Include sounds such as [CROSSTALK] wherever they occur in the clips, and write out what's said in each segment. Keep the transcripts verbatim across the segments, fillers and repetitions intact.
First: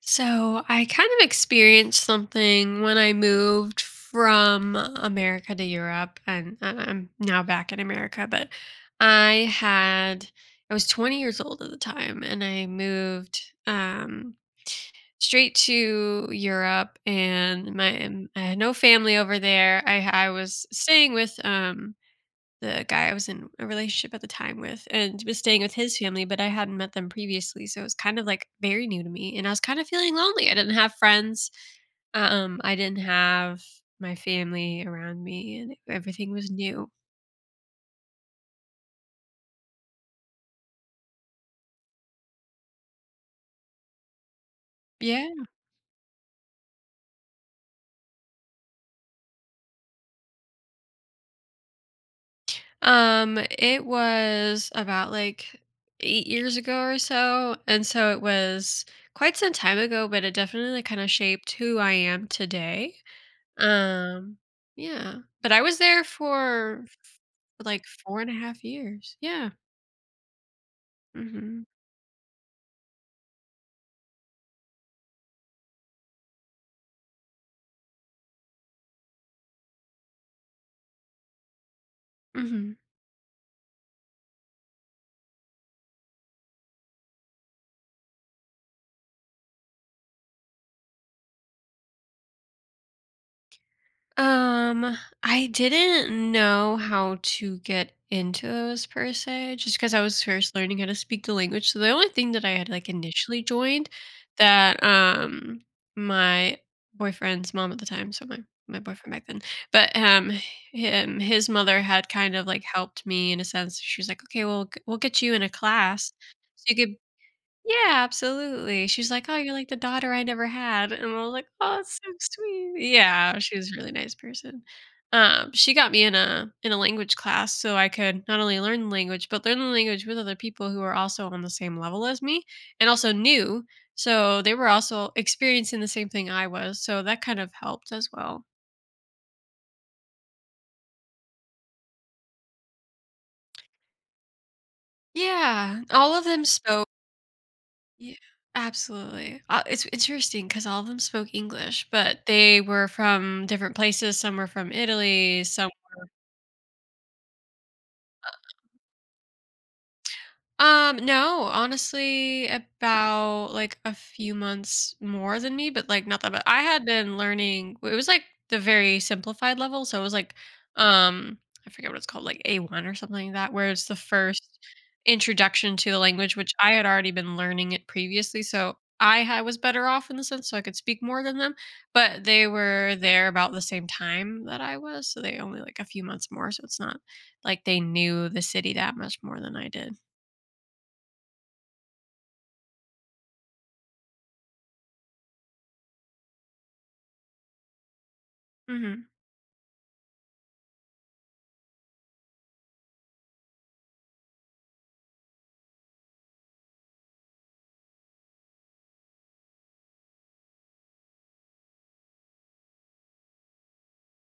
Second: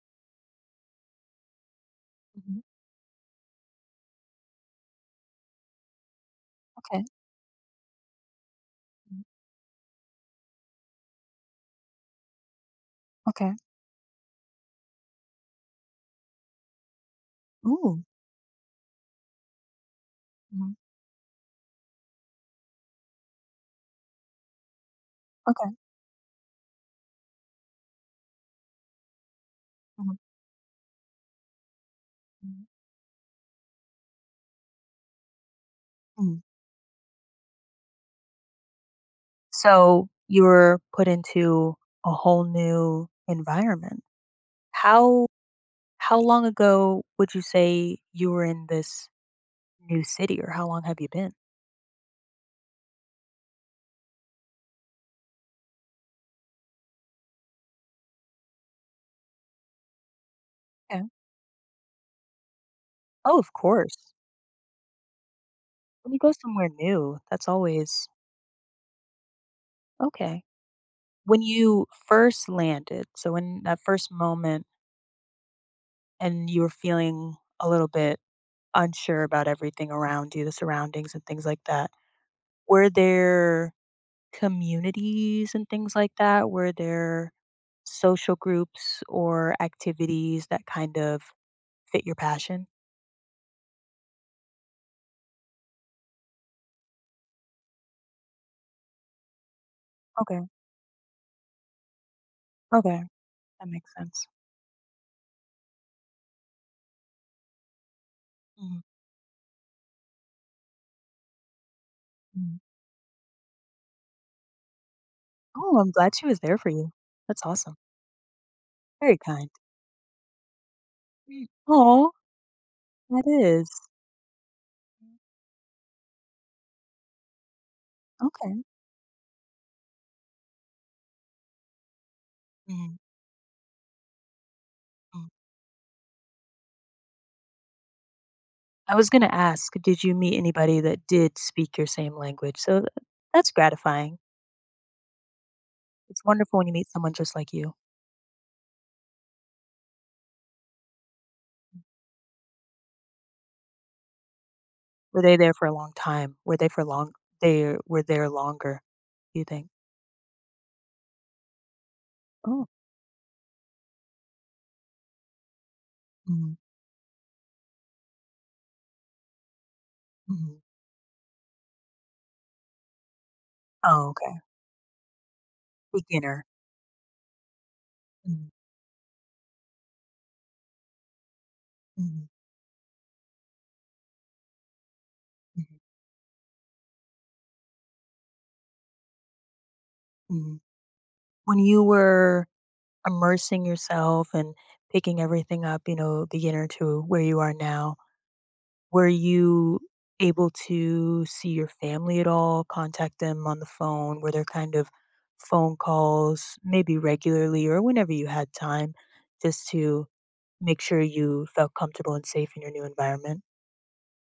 So I kind of experienced Mhm. something when I moved from America to Europe, and I- Okay. I'm now back in America. But Mhm. I had I was twenty years old at the time, and I moved Okay. um, straight to Europe, and Ooh. my um, I had no family over there. I I was Mhm. staying with um, the guy I was in a relationship at the time with and was staying with Okay. his family, but I hadn't met them previously. So it was kind of like very new to me. And I was kind of feeling Mhm. lonely. I didn't have friends. Um, Mhm. I didn't have my family around me and everything Mhm. was new. So you were put into a whole new environment. How Yeah. how long ago would you say you were in this new city, or how long have you been? Um, it was about like eight years ago or so. And so it was quite some time ago, but it definitely kind Yeah. of shaped who I am today. Oh, of course. Um, yeah. But I was there When you go somewhere for new, that's For like always four and a half years. Yeah. okay. When Mhm. you first landed, so in that first moment and you were feeling a little bit unsure about everything around you, the surroundings and things like that, Mhm. were there communities and things like that? Were there social groups or activities that kind of fit your passion? Um, I didn't know how to get into those per se, just because I was Okay, first learning how to speak the language. So the only thing that I had, like, okay, initially that joined makes sense. that, um, my boyfriend's mom at the time, so my my Mhm, boyfriend back then, but, um, him his mother had kind of, mhm. like, helped me in a sense. She was like, "Okay, we'll we'll g we'll get you in a Oh, I'm class glad she was there so for you you. could." That's awesome. Yeah, absolutely. She's Very like, "Oh, kind. you're like the daughter I never had." And I was like, "Oh, that's so Oh, sweet." that Yeah, she is. was a really nice person. Um, she got me in a in a language class so I could not Okay. only learn the language, but learn the language with other people who were also on the same level as me and Mhm, also new. So they were also mm. experiencing the same thing I was. So that kind of helped as well. I was gonna ask, did you meet anybody that did speak your same language? So, th- that's gratifying. Yeah, all It's of them wonderful when you meet spoke someone just like you. Yeah, absolutely. Uh, it's interesting because all of them spoke English, but they were from different places. Some were from Were they Italy. there for a long time? Were they for long They were there longer, do you think? Um, no, honestly, Oh, about like a few months more than me, but like not that bad. mhm, I had been learning. It was like the very simplified level, so it was like, mhm. um, I forget what it's called, like A one or something like that, where it's the Oh, okay. first introduction to the language, Beginner. which I had already been learning it previously. Mhm, So I ha- was better off in the sense, so I could speak more than them. But mhm, they were there about the same time that I was, so they only mhm. like a few months more. So it's not like they knew the city that much more than I did. Mhm. When you were immersing yourself and picking everything up, you know, beginner to where you are now, hmm were you able to see your family at all, contact them on the phone? Were there kind of phone calls, maybe regularly or whenever you had time just to make sure you felt comfortable and safe in your new environment.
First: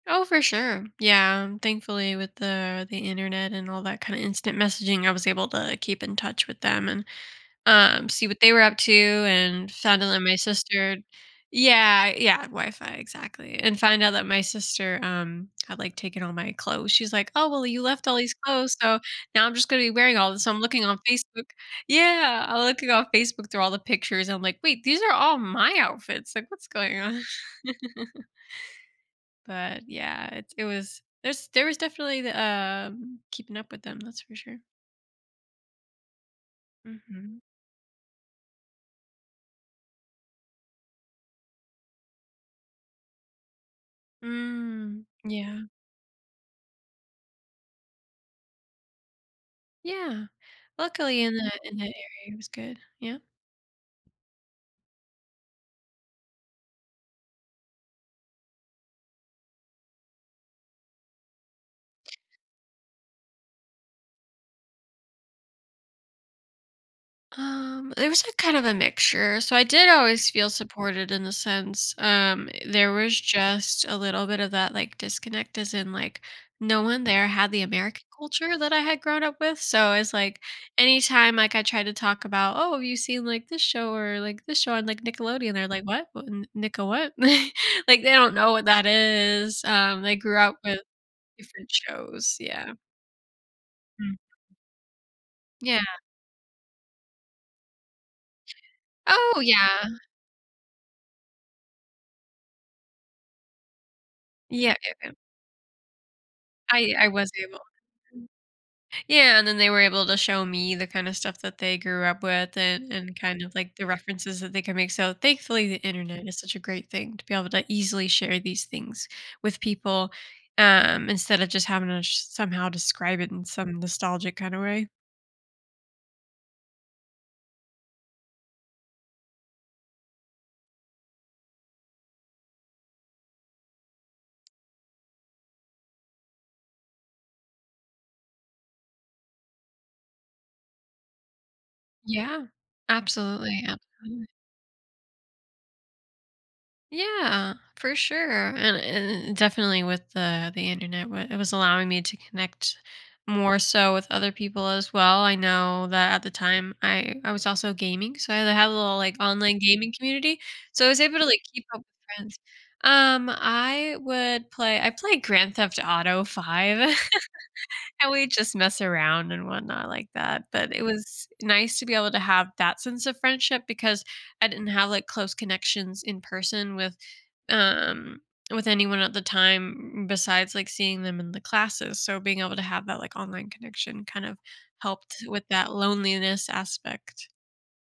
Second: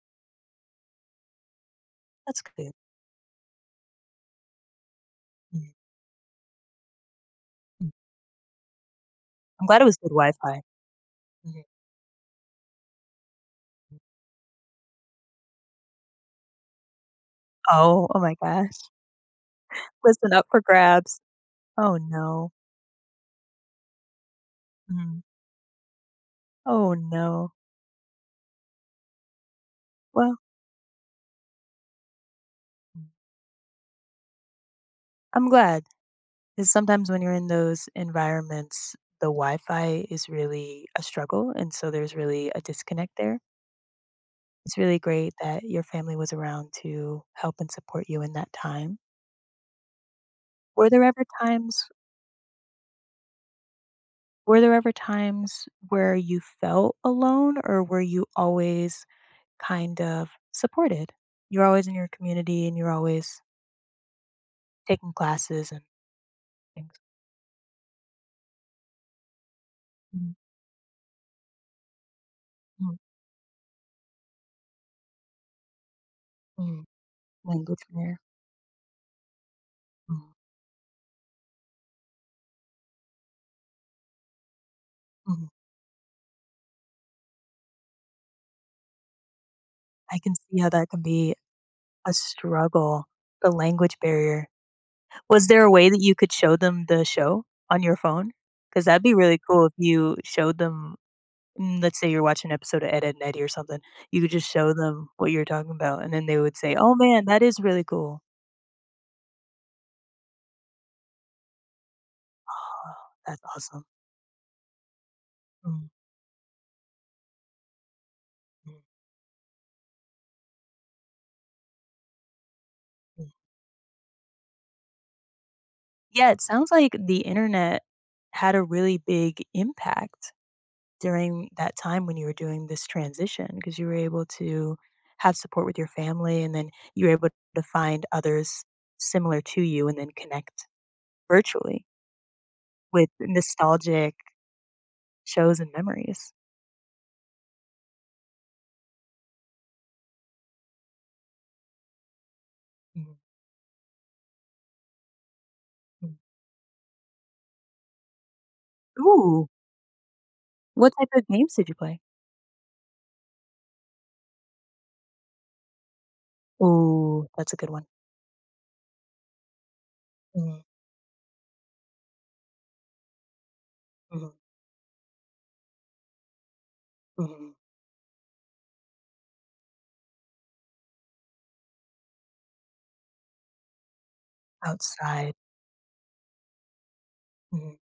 Oh, for sure. Yeah, um, thankfully with That's good. the the internet and all that kind of instant messaging, I was able Mhm, to keep in touch with them and mm. um see what they were up to I'm and glad it was found good out that my Wi-Fi. sister Mhm. yeah, yeah, Wi-Fi exactly. And find out that my sister um had like taken all my clothes. She's like, "Oh, well, you Oh, left all oh my these gosh. clothes, so now I'm just going to be wearing Listen, all this." up So for I'm looking on grabs. Facebook. Oh, Yeah, no. I'm looking on Facebook through all the pictures. And I'm like, "Wait, these are Mhm. all my outfits. Like what's Oh, going on?" no. But yeah, Well, it's it was there's there was definitely the, um, keeping up with them, that's for sure. I'm glad, glad. Because sometimes when you're Mhm. in those environments, the Wi-Fi is really a struggle, and so there's really a disconnect there. It's really Mm, great that yeah. your family was around to help and support you in that time. Yeah. Were there Luckily ever in that in that times area, it was good. Yeah. Were there ever times where you felt alone, or were you always kind of supported? You're always in your community and you're always taking classes and things. Um, there was a kind of a mixture. So I did always Mm, feel Mm. supported in the sense, um, there mm, was just a little bit of that like disconnect as in like no mm. one there had the Language American barrier. culture that I had grown up with. So it's Mm, like anytime like I tried to talk about, oh, have you seen like this show or like this show on like mhm. Nickelodeon? They're like, what? What- N- Nicka what? [LAUGHS] Like they don't know what that is. Um, they I can grew up see how with that can be different a shows. Yeah. struggle, the language Mm. barrier. Was there a way Yeah. that you could show them the show on your phone? Because 'Cause that'd be really Oh cool if yeah. you showed them. Mm, let's say you're watching an episode of Ed, Edd n Eddy or something, you could just show Yeah. yeah, them yeah. what you're talking about, and then they would say, I "Oh, I man, was that is able. really cool." Yeah, and then they were able to show me the kind of stuff that they grew up with, Oh, and, and that's kind of like awesome. the references that they could make. So thankfully the Mm, internet is such a great thing to be able to easily share these mm, things with people um instead of just having to sh- somehow describe mm. it in some nostalgic kind of way. Yeah, it sounds like the internet had a really big impact during that time when you were doing this transition, because you were able to have support with your family, and then you were able to find others similar to you and then connect virtually Yeah. with Absolutely. nostalgic Absolutely. shows and memories. Yeah, for sure. And, and definitely with the the internet, wa- it was allowing me to connect Mhm, more so with other people as well. I know that mm. at the time I I was also gaming, so I had a little like Ooh. online gaming community. So I What was type able to of like games keep did you up play? with friends. Um, I would play I played Grand Theft Auto five. Oh, [LAUGHS] that's a good one. And we just mess around and whatnot like that, Mhm, but it was nice to be able to have that sense of friendship because mhm, I didn't have, like, close connections in person with, mhm. um with anyone at the time besides, like, seeing them in the classes, so being able to have that, like, online connection kind of helped Outside, with that loneliness aspect. mhm.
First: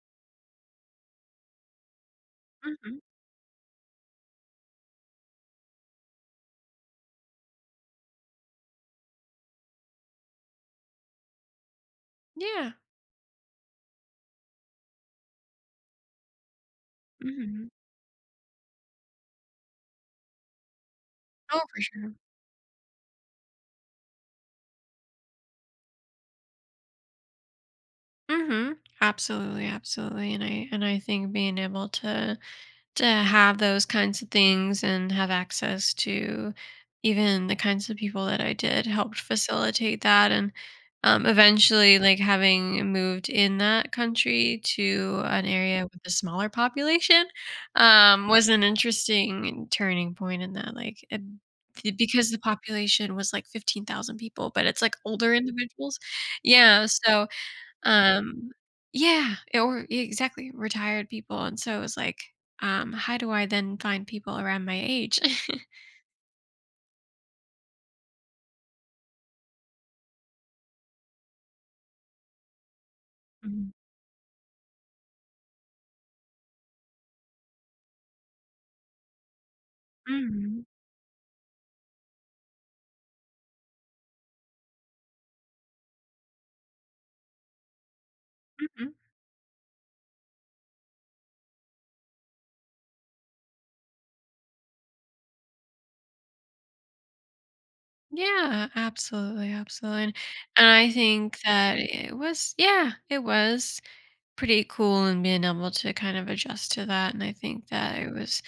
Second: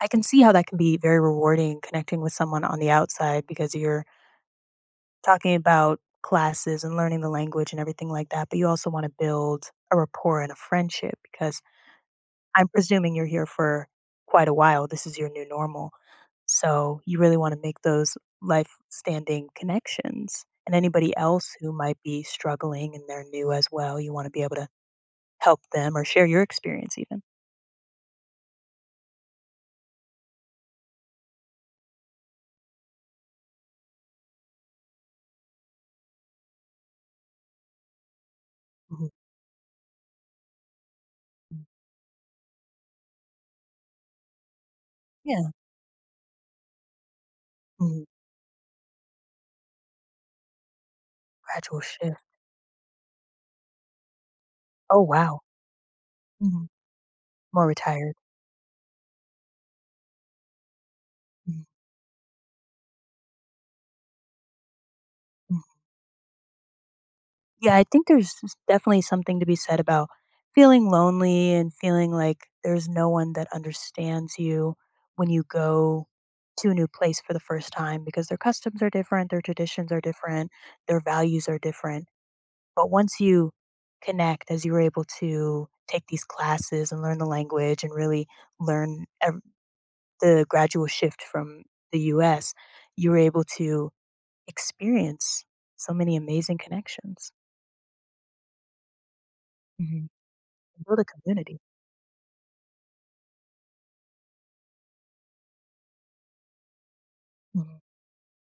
I can see how that can be very rewarding, connecting with someone on the Mhm. outside, because you're talking about classes and learning the language and everything like that, but you also wanna build a rapport and a friendship because I'm Yeah. presuming you're here for quite a while, this is your new normal, so you really wanna Mhm. make those life-standing connections, and anybody else Oh, who for might sure. be struggling and they're new as well, you wanna be able to help them or share your experience even. Mhm. Absolutely, absolutely, and I and I think being able to to have those kinds of things and have access to even the kinds of people that I did Mhm, helped facilitate that and um, mm. eventually like having moved in that country to an Yeah. area with a smaller population Mhm. um, was an interesting turning point in that like it, Gradual th- shift. because the population was like fifteen thousand people but it's like Oh, older wow. individuals Mhm. yeah so More retired. um, yeah, or yeah, exactly, retired people, and Mhm, so it was like, um, how do I then find people around my age? mhm. [LAUGHS] Yeah, I think there's s definitely something to be said about feeling lonely and feeling like there's no one that Mhm, understands you when you go to a new place for the first time, because their customs are different, their traditions are different, mhm, their values are different, but once you connect, as you were able to take these classes and learn the language and really mhm. learn the gradual shift from the U S, you were able to experience so many amazing connections. Yeah, absolutely, absolutely, Mhm. and and And I build a think community. that it was yeah, it was pretty cool and being able to kind of adjust to that, and I think Mhm, that it was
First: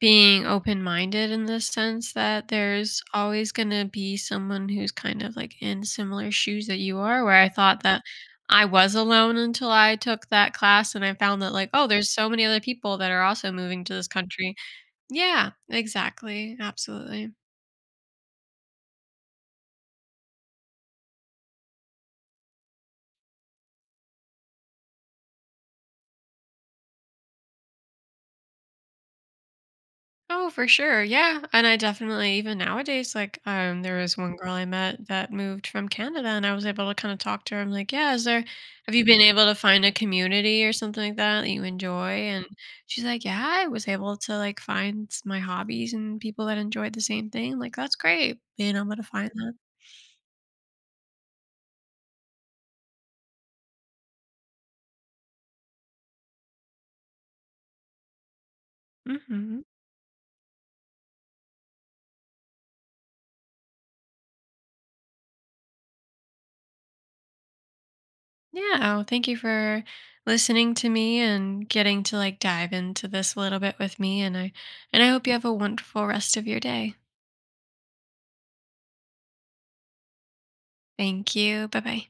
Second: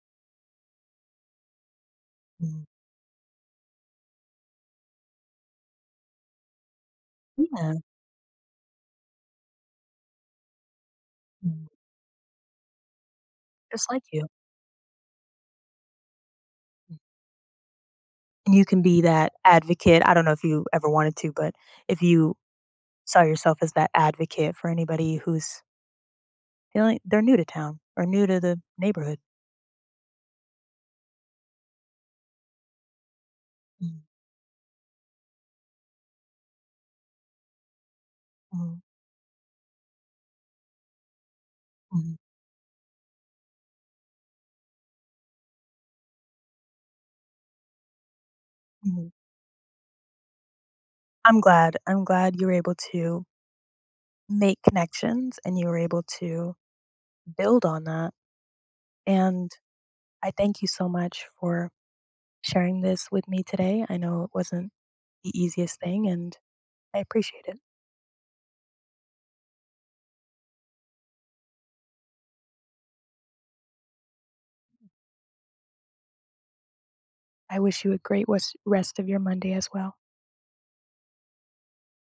being open-minded in the sense that mhm. there's always gonna be someone who's kind of, like, in similar shoes that you are, where I Yeah. thought that I was alone until I took that class and I found that, Mhm. like, "Oh, there's so many other people that are also Just moving to like this you. country." Yeah, exactly, absolutely. And you can be that advocate. I don't know if you ever wanted to, but if you saw yourself as that advocate for anybody who's feeling they're new to town or new to the neighborhood. Oh, for sure. Yeah. And I definitely even nowadays, like um there Mhm, was one girl I met that moved from Canada and I was able to kind of talk to her. I'm like, yeah, is there mhm, have you been able to find a community or something like that that you enjoy? mhm, And she's like, yeah, I was able to like find my hobbies and people that enjoyed the same thing. Like, that's great being able to mhm. find that. I'm glad. I'm glad you were able to make connections and you were able to build on that. And Mm-hmm. I thank you so much for sharing this with me today. I know it wasn't the easiest thing, and I appreciate it. Yeah. Well, thank you for listening to me and getting to like dive into this a little bit with me. And I and I hope you have a wonderful rest of your day. I wish you a great wes- rest of your Monday as well. Thank you. Bye bye.